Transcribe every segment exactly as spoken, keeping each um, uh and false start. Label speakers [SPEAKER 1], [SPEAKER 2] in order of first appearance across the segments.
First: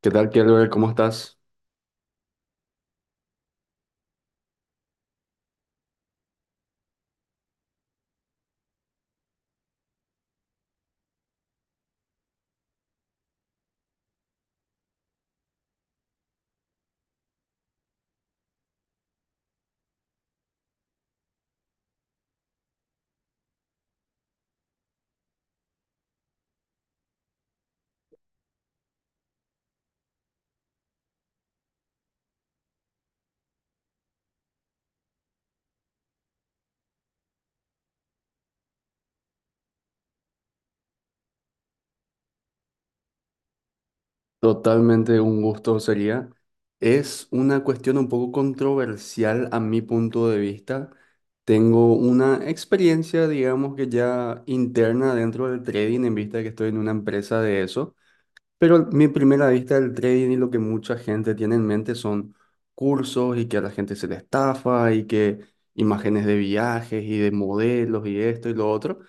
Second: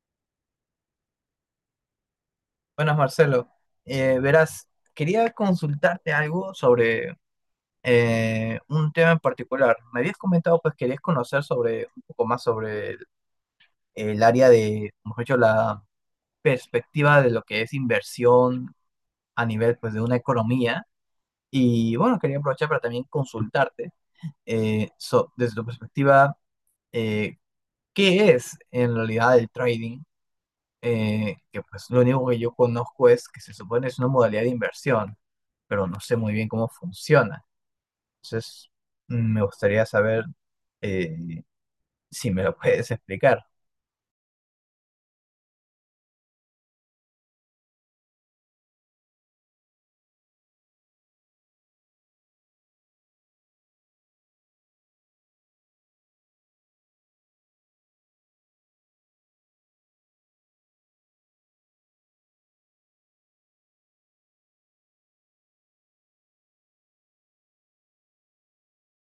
[SPEAKER 1] ¿Qué tal, Kelber? ¿Cómo estás?
[SPEAKER 2] Buenas, Marcelo. Eh, verás, quería consultarte algo sobre eh, un tema en particular. Me habías comentado, pues querías conocer sobre un poco más sobre el, el área de, mejor dicho, la perspectiva de lo que es inversión a nivel, pues, de una economía. Y bueno, quería aprovechar para también consultarte eh, so- desde tu perspectiva, eh, ¿qué es en realidad el trading? Eh, que pues lo único que yo conozco es que se supone es una modalidad de inversión, pero no sé muy bien cómo funciona. Entonces, mm, me gustaría saber eh, si me lo puedes explicar.
[SPEAKER 1] Totalmente un gusto sería. Es una cuestión un poco controversial a mi punto de vista. Tengo una experiencia, digamos que ya interna dentro del trading, en vista de que estoy en una empresa de eso. Pero mi primera vista del trading y lo que mucha gente tiene en mente son cursos y que a la gente se le estafa y que imágenes de viajes y de modelos y esto y lo otro.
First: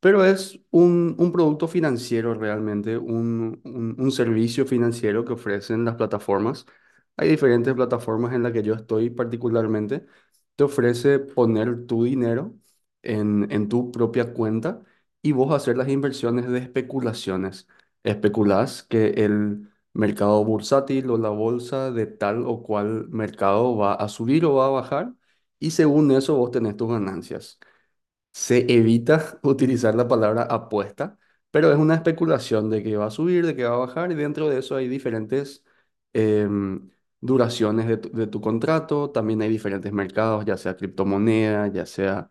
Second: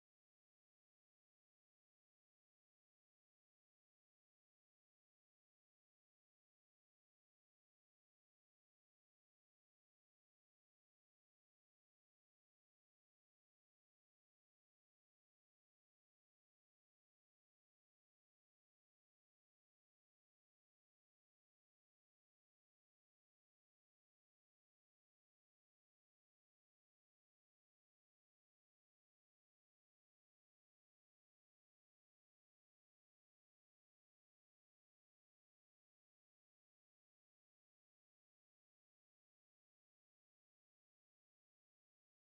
[SPEAKER 1] Pero es un, un producto financiero realmente, un, un- un servicio financiero que ofrecen las plataformas. Hay diferentes plataformas en las que yo estoy particularmente. Te ofrece poner tu dinero en, en tu propia cuenta y vos hacer las inversiones de especulaciones. Especulás que el mercado bursátil o la bolsa de tal o cual mercado va a subir o va a bajar y según eso vos tenés tus ganancias. Se evita utilizar la palabra apuesta, pero es una especulación de que va a subir, de que va a bajar, y dentro de eso hay diferentes em, duraciones de tu, de tu contrato, también hay diferentes mercados, ya sea criptomoneda, ya sea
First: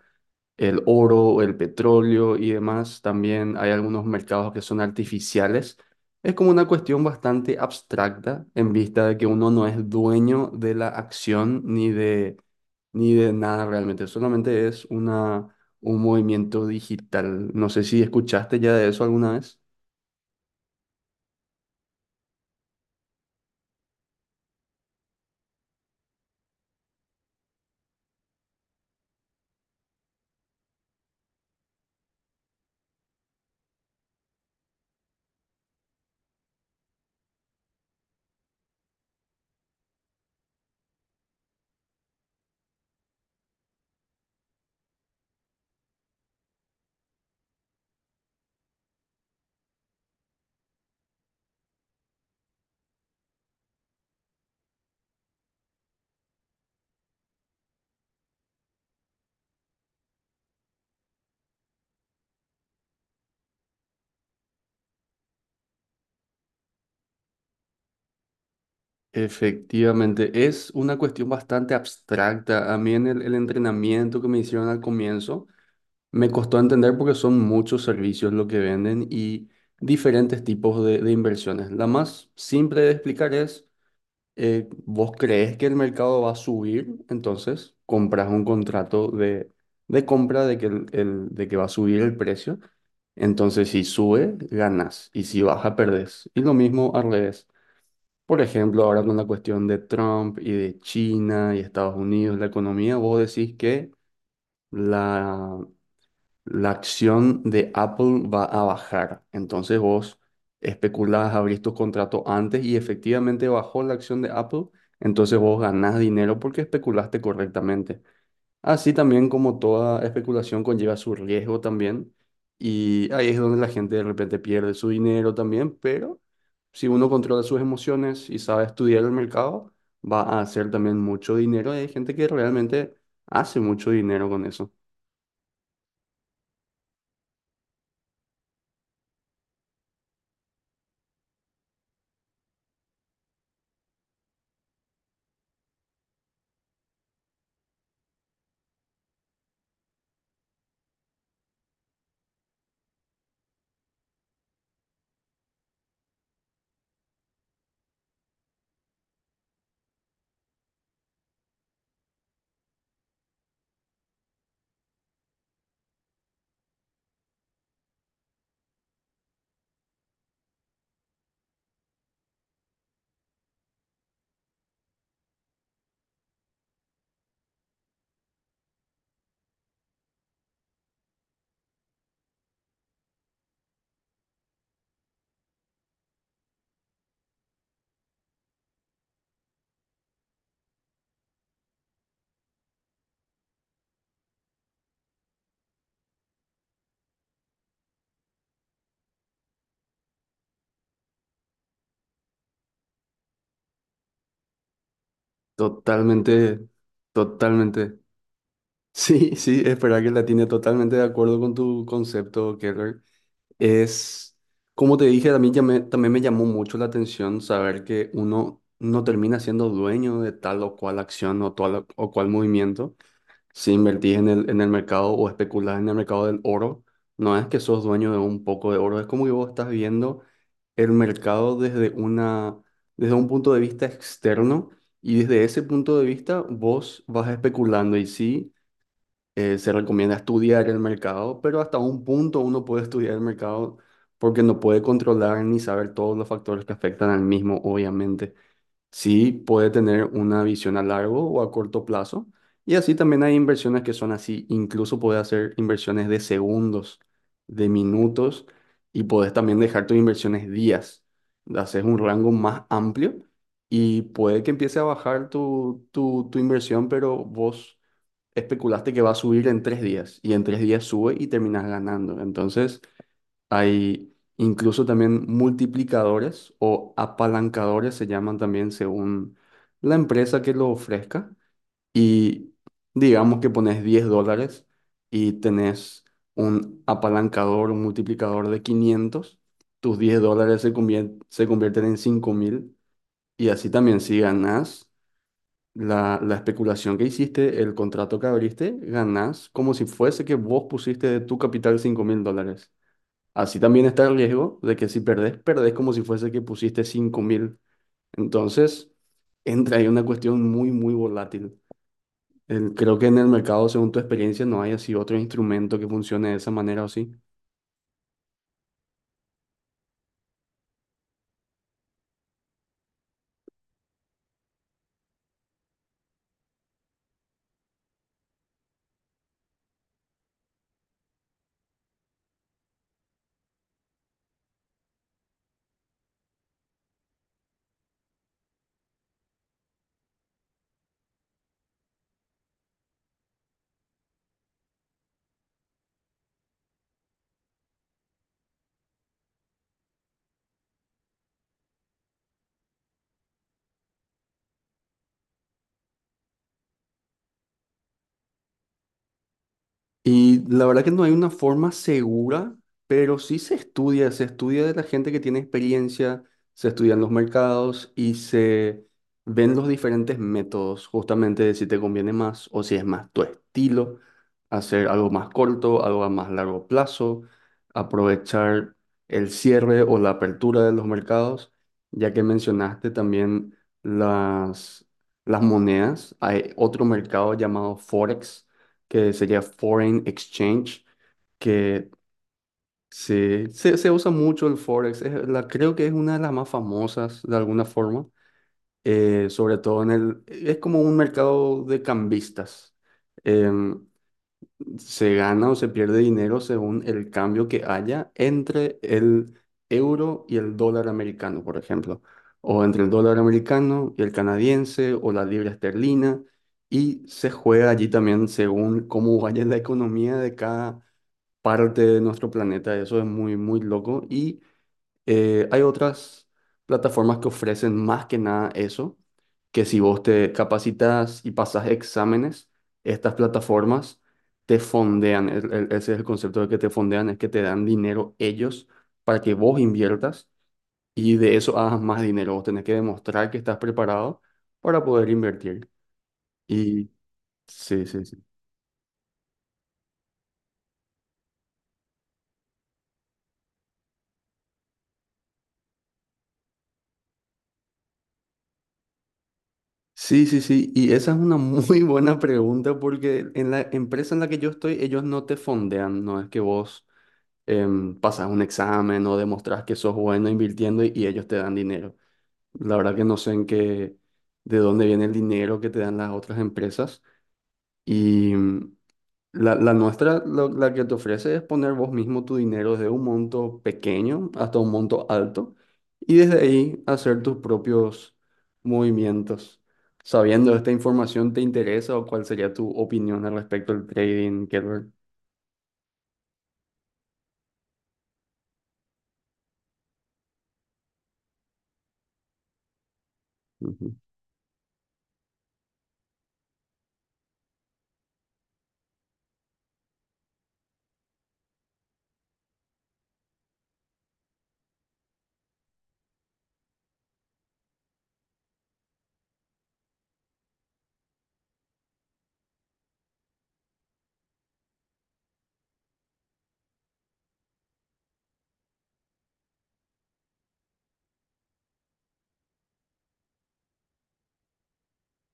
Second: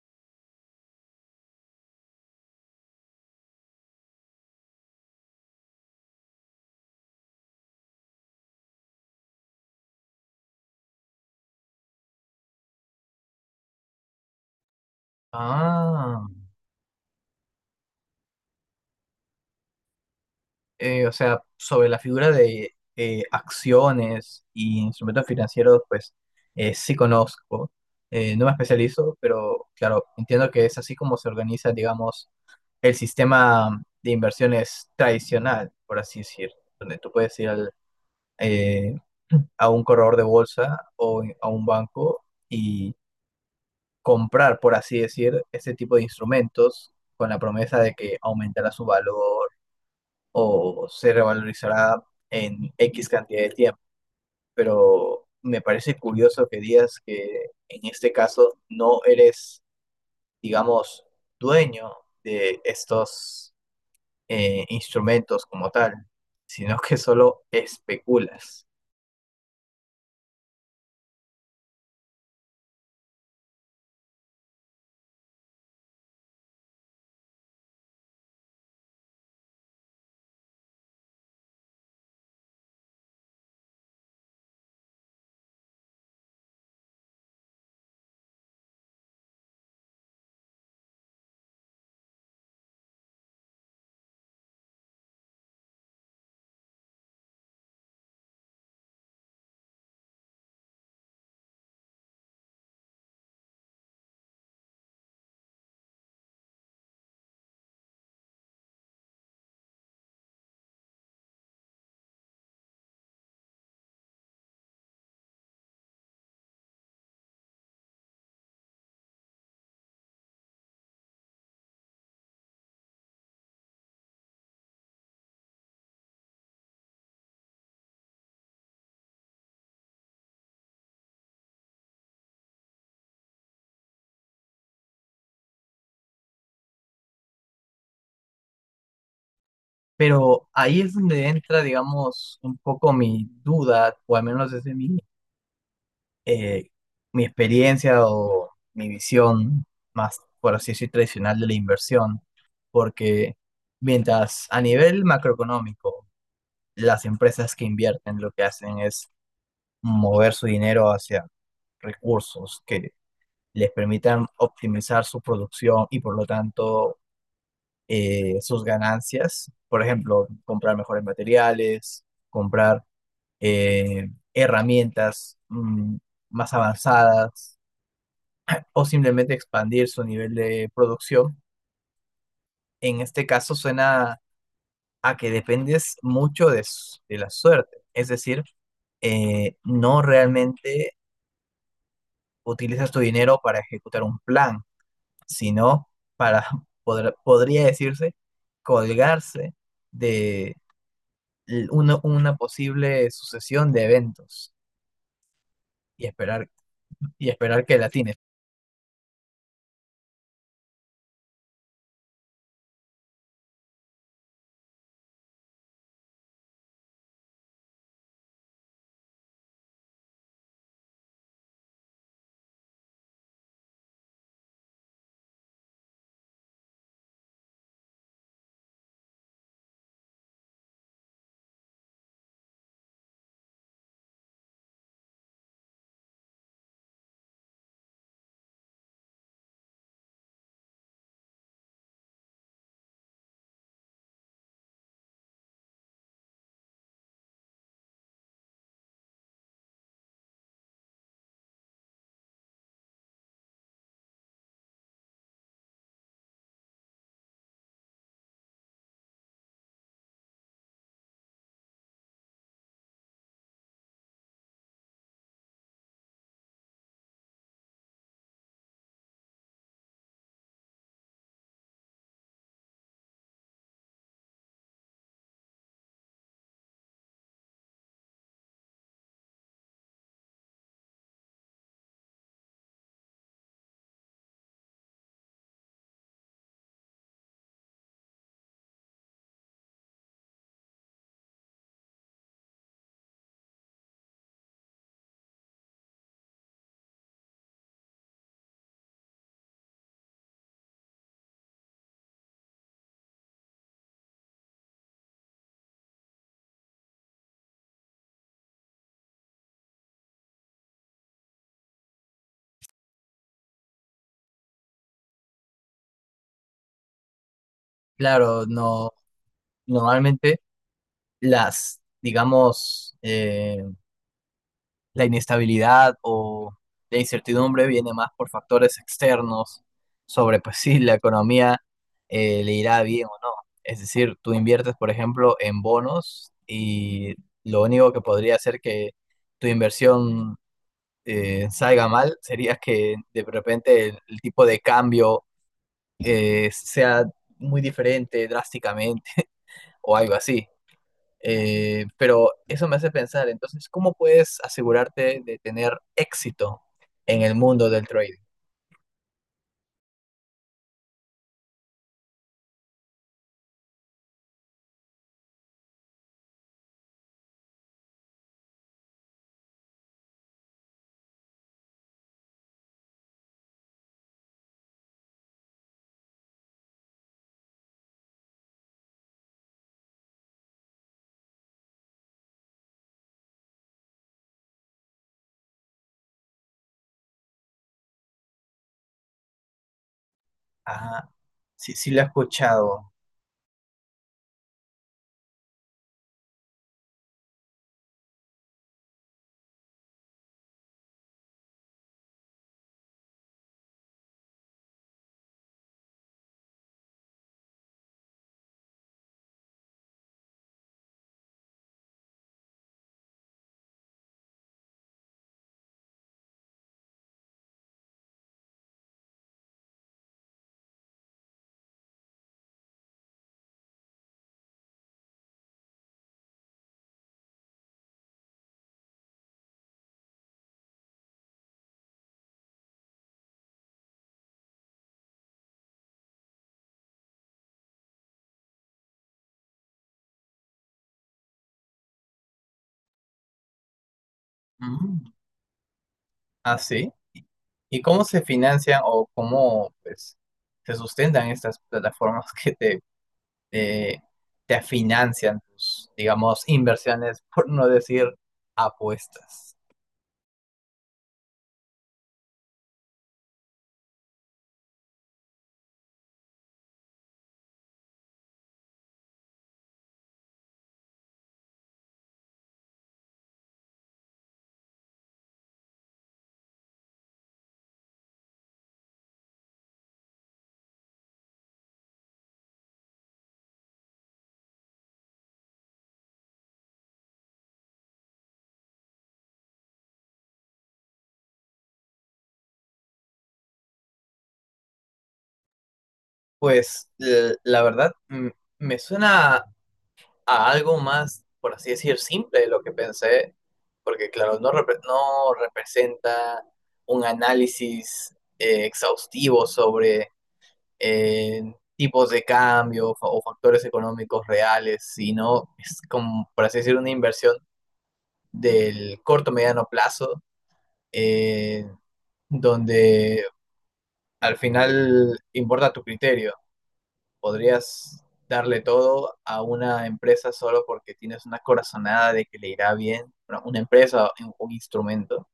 [SPEAKER 1] el oro, el petróleo y demás. También hay algunos mercados que son artificiales. Es como una cuestión bastante abstracta en vista de que uno no es dueño de la acción ni de, ni de nada realmente. Solamente es una, un
[SPEAKER 2] Ah,
[SPEAKER 1] movimiento digital. No sé si escuchaste ya de eso alguna vez.
[SPEAKER 2] eh, o sea, sobre la figura de eh, acciones y instrumentos financieros, pues eh, sí conozco. Eh, no me especializo, pero claro, entiendo que es así como se organiza, digamos, el sistema de inversiones tradicional, por así decir, donde tú puedes ir al eh, a un corredor de bolsa o a un banco y comprar, por así decir, ese tipo de instrumentos con la promesa de que aumentará su valor o se revalorizará en X cantidad de tiempo. Pero me parece curioso que digas que en este caso no eres, digamos, dueño de estos eh, instrumentos como tal, sino que solo especulas.
[SPEAKER 1] Efectivamente, es una cuestión bastante abstracta. A mí en el, el entrenamiento que me hicieron al comienzo, me costó entender porque son muchos servicios lo que venden y diferentes tipos de, de inversiones. La más simple de explicar es, eh, vos crees que el mercado va a subir, entonces compras un contrato de, de compra de que, el, el- de que va a subir el precio. Entonces si sube, ganas y si baja, perdés. Y lo mismo al revés. Por ejemplo, ahora con la cuestión de Trump y de China y Estados Unidos, la economía, vos decís que. La la acción de Apple va a bajar. Entonces vos especulás, abrís tus contratos antes y efectivamente bajó la acción de Apple. Entonces vos ganás dinero porque especulaste correctamente. Así también como toda especulación conlleva su riesgo también. Y ahí es donde la gente de repente pierde su dinero también. Pero si uno controla sus emociones y sabe estudiar el mercado, va a hacer también mucho dinero. Hay gente que realmente hace mucho dinero con eso.
[SPEAKER 2] Pero ahí es donde entra, digamos, un poco mi duda, o al menos desde mi, eh, mi experiencia o mi visión más, por así decir, tradicional de la inversión, porque mientras a nivel macroeconómico, las empresas que invierten lo que hacen es mover su dinero hacia recursos que les permitan optimizar su producción y por lo tanto eh, sus ganancias, por ejemplo, comprar mejores materiales, comprar eh, herramientas mm, más avanzadas o simplemente expandir su nivel de producción. En este caso suena a que dependes mucho de, s- de la suerte, es decir, eh, no realmente utilizas tu dinero para ejecutar un plan, sino para, podr- podría decirse, colgarse de l- una, una posible sucesión de eventos y esperar,
[SPEAKER 1] Totalmente,
[SPEAKER 2] y esperar que la
[SPEAKER 1] totalmente.
[SPEAKER 2] atines.
[SPEAKER 1] Sí, sí, espera que la tiene totalmente de acuerdo con tu concepto, Keller. Es, como te dije, a mí ya me- también me llamó mucho la atención saber que uno no termina siendo dueño de tal o cual acción o tal o cual movimiento. Si invertís en el, en el mercado o especulás en el mercado del oro, no es que sos dueño de un poco de oro, es como que vos estás viendo el mercado desde una, desde un punto de vista externo y desde ese punto de vista vos vas especulando y sí, eh, se recomienda estudiar el mercado, pero hasta un punto uno puede estudiar el mercado porque no puede controlar ni saber todos los factores que afectan al mismo, obviamente. Sí, puede tener una visión a largo o a corto plazo. Y así también hay inversiones que son así. Incluso puedes hacer inversiones de segundos, de minutos, y puedes también dejar tus inversiones días. Haces un rango más amplio y puede que empiece a bajar tu, tu, tu inversión, pero vos especulaste que va a subir en tres días y en tres días sube y terminas ganando. Entonces. Hay incluso también multiplicadores o apalancadores, se llaman también según la empresa que lo ofrezca. Y digamos que pones diez dólares y tenés un apalancador, un multiplicador de quinientos tus diez dólares se convier- se convierten en cinco mil y así también si ganás la, la especulación que hiciste, el contrato que abriste, ganás como si fuese que vos pusiste de tu capital cinco mil dólares. Así también está el riesgo de que si perdés, perdés como si fuese que pusiste cinco mil. Entonces, entra ahí una cuestión muy, muy volátil. El- creo que en el mercado, según tu experiencia, no hay así otro instrumento que funcione de esa manera o sí.
[SPEAKER 2] Claro, no, normalmente las, digamos, eh, la inestabilidad o la incertidumbre viene más por factores externos sobre, pues si la economía eh, le irá bien o no. Es decir, tú inviertes, por ejemplo, en bonos y lo único que podría hacer que tu inversión eh, salga mal sería que de repente el, el tipo de cambio eh, sea muy diferente drásticamente o algo así. Eh, pero eso me hace pensar, entonces, ¿cómo puedes asegurarte de tener éxito en el mundo del trading?
[SPEAKER 1] Y la verdad que no hay una forma segura, pero sí se estudia, se estudia de la gente que tiene experiencia, se estudian los mercados y se ven los diferentes métodos, justamente de si te conviene más o si es más tu estilo, hacer algo más corto, algo a más largo plazo, aprovechar el cierre o la apertura de los mercados, ya que mencionaste también las, las monedas, hay otro mercado llamado Forex que sería Foreign Exchange,
[SPEAKER 2] Ah, sí,
[SPEAKER 1] que
[SPEAKER 2] sí lo he escuchado.
[SPEAKER 1] se, se, se usa mucho el Forex. Es la, creo que es una de las más famosas de alguna forma, eh, sobre todo en el. Es como un mercado de cambistas. Em, Se gana o se pierde dinero según el cambio que haya entre el euro y el dólar americano, por ejemplo, o entre el dólar americano y el canadiense o la libra esterlina, y se juega allí también según cómo vaya la economía de cada parte de nuestro planeta. Eso es muy, muy loco. Y eh, hay otras plataformas que ofrecen más que nada eso que si vos te capacitas y pasas exámenes, estas plataformas te fondean. El- el- ese es el concepto de que te fondean, es que te dan dinero ellos para que vos inviertas y de eso hagas más dinero. Vos tenés que demostrar que estás preparado para
[SPEAKER 2] Mm.
[SPEAKER 1] poder invertir.
[SPEAKER 2] Ah,
[SPEAKER 1] Y
[SPEAKER 2] sí. ¿Y y
[SPEAKER 1] sí, sí,
[SPEAKER 2] cómo
[SPEAKER 1] sí.
[SPEAKER 2] se financian o cómo pues, se sustentan estas plataformas que te, te, te financian tus, digamos, inversiones, por no decir apuestas?
[SPEAKER 1] Sí, sí, sí. Y esa es una muy buena pregunta porque en la empresa en la que yo estoy, ellos no te fondean, no es que vos. Em, pasas un examen o demostras que sos bueno invirtiendo y y ellos te dan dinero. La verdad que no sé en qué, de dónde viene el dinero que te dan las otras empresas. Y mm, la, la nuestra, lo- la que te ofrece es poner vos mismo tu dinero desde un monto pequeño hasta un monto alto y desde ahí hacer tus propios movimientos. Sabiendo esta información, ¿te interesa o cuál sería tu opinión al respecto del trading, Kelber?
[SPEAKER 2] Pues l- la verdad, mm, me suena a algo más, por así decir, simple de lo que pensé,
[SPEAKER 1] Ujú.
[SPEAKER 2] porque claro, no, repre- no representa un análisis eh, exhaustivo sobre eh, tipos de cambio fa- o factores económicos reales, sino es como, por así decir, una inversión del corto mediano plazo, eh, donde al final importa tu criterio, podrías darle todo a una empresa solo porque tienes una corazonada de que le irá bien, bueno, una empresa, un, un instrumento.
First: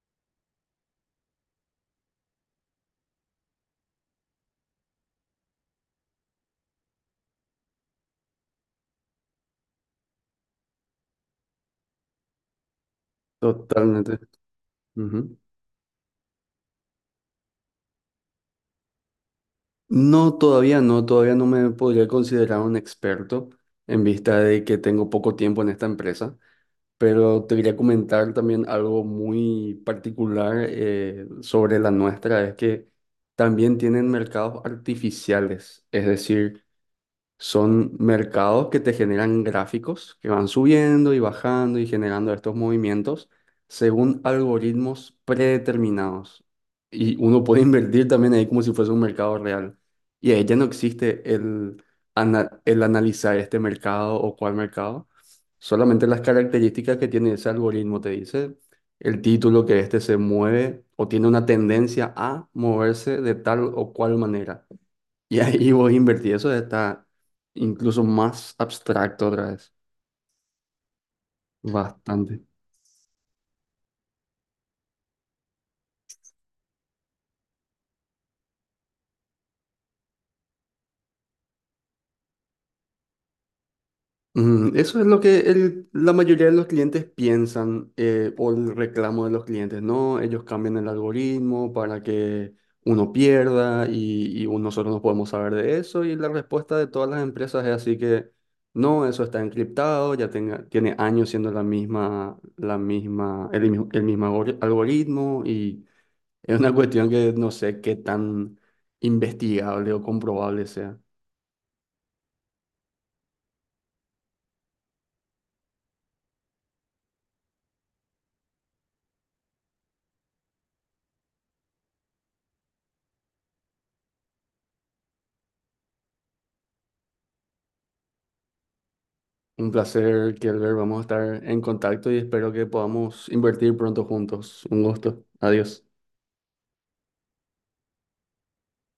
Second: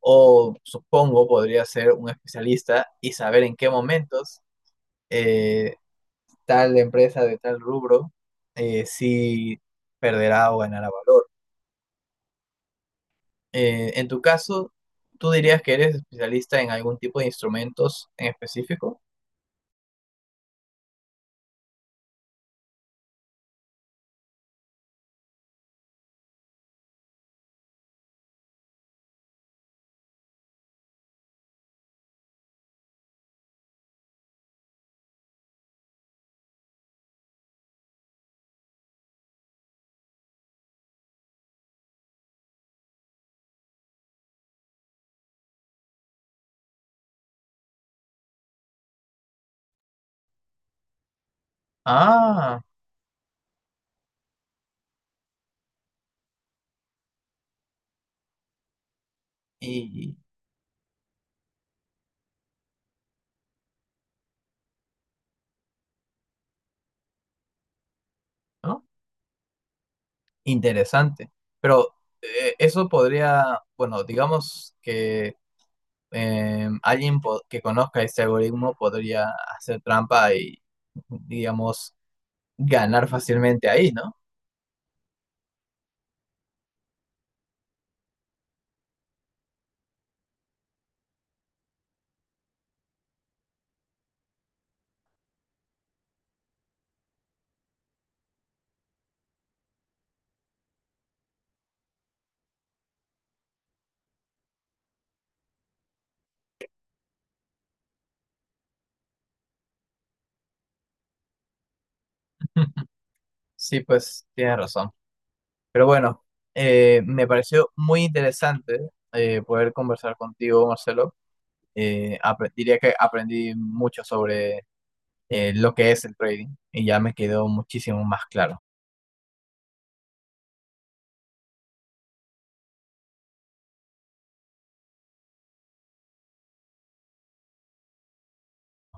[SPEAKER 2] O supongo podría ser un especialista y saber en qué momentos eh, tal empresa de tal rubro eh, si perderá o ganará valor. Eh, en
[SPEAKER 1] Totalmente.
[SPEAKER 2] tu caso, ¿tú
[SPEAKER 1] Ujú.
[SPEAKER 2] dirías que eres especialista en algún tipo de instrumentos en específico?
[SPEAKER 1] No, todavía no, todavía no me podría considerar un experto en vista de que tengo poco tiempo en esta empresa, pero te quería comentar también algo muy particular eh, sobre la nuestra, es que también tienen mercados artificiales, es decir, son mercados que te generan gráficos que van subiendo y bajando y generando estos movimientos según algoritmos predeterminados. Y uno puede invertir también ahí como si fuese un mercado real. Y ahí ya no existe el, ana-
[SPEAKER 2] Ah,
[SPEAKER 1] el analizar este mercado o cuál mercado. Solamente las características que tiene ese algoritmo te dice el título que este se
[SPEAKER 2] y...
[SPEAKER 1] mueve o tiene una tendencia a moverse de tal o cual manera. Y ahí vos invertí. Eso está incluso más
[SPEAKER 2] ¿no?
[SPEAKER 1] abstracto otra vez.
[SPEAKER 2] Interesante. Pero
[SPEAKER 1] Bastante.
[SPEAKER 2] eh, eso podría, bueno, digamos que eh, alguien po- que conozca este algoritmo podría hacer trampa y, digamos, ganar fácilmente ahí, ¿no?
[SPEAKER 1] Mm, eso es lo que el- la mayoría de los clientes piensan eh, o el reclamo de los clientes, ¿no? Ellos cambian el algoritmo para que uno pierda y, y un- nosotros no podemos saber de eso y la respuesta de todas las empresas es así que no, eso está encriptado, ya tenga, tiene años siendo la misma, la misma, el, mismo- el mismo algori- algoritmo y es una cuestión que no sé qué tan investigable o comprobable sea.
[SPEAKER 2] Sí, pues tienes razón. Pero bueno, eh, me pareció muy interesante eh, poder conversar contigo, Marcelo. Eh, apre- diría que aprendí mucho sobre eh, lo que es el trading y ya me quedó muchísimo más claro.
[SPEAKER 1] Un placer, Kelber. Vamos a estar en contacto y espero que podamos invertir pronto juntos. Un gusto. Adiós.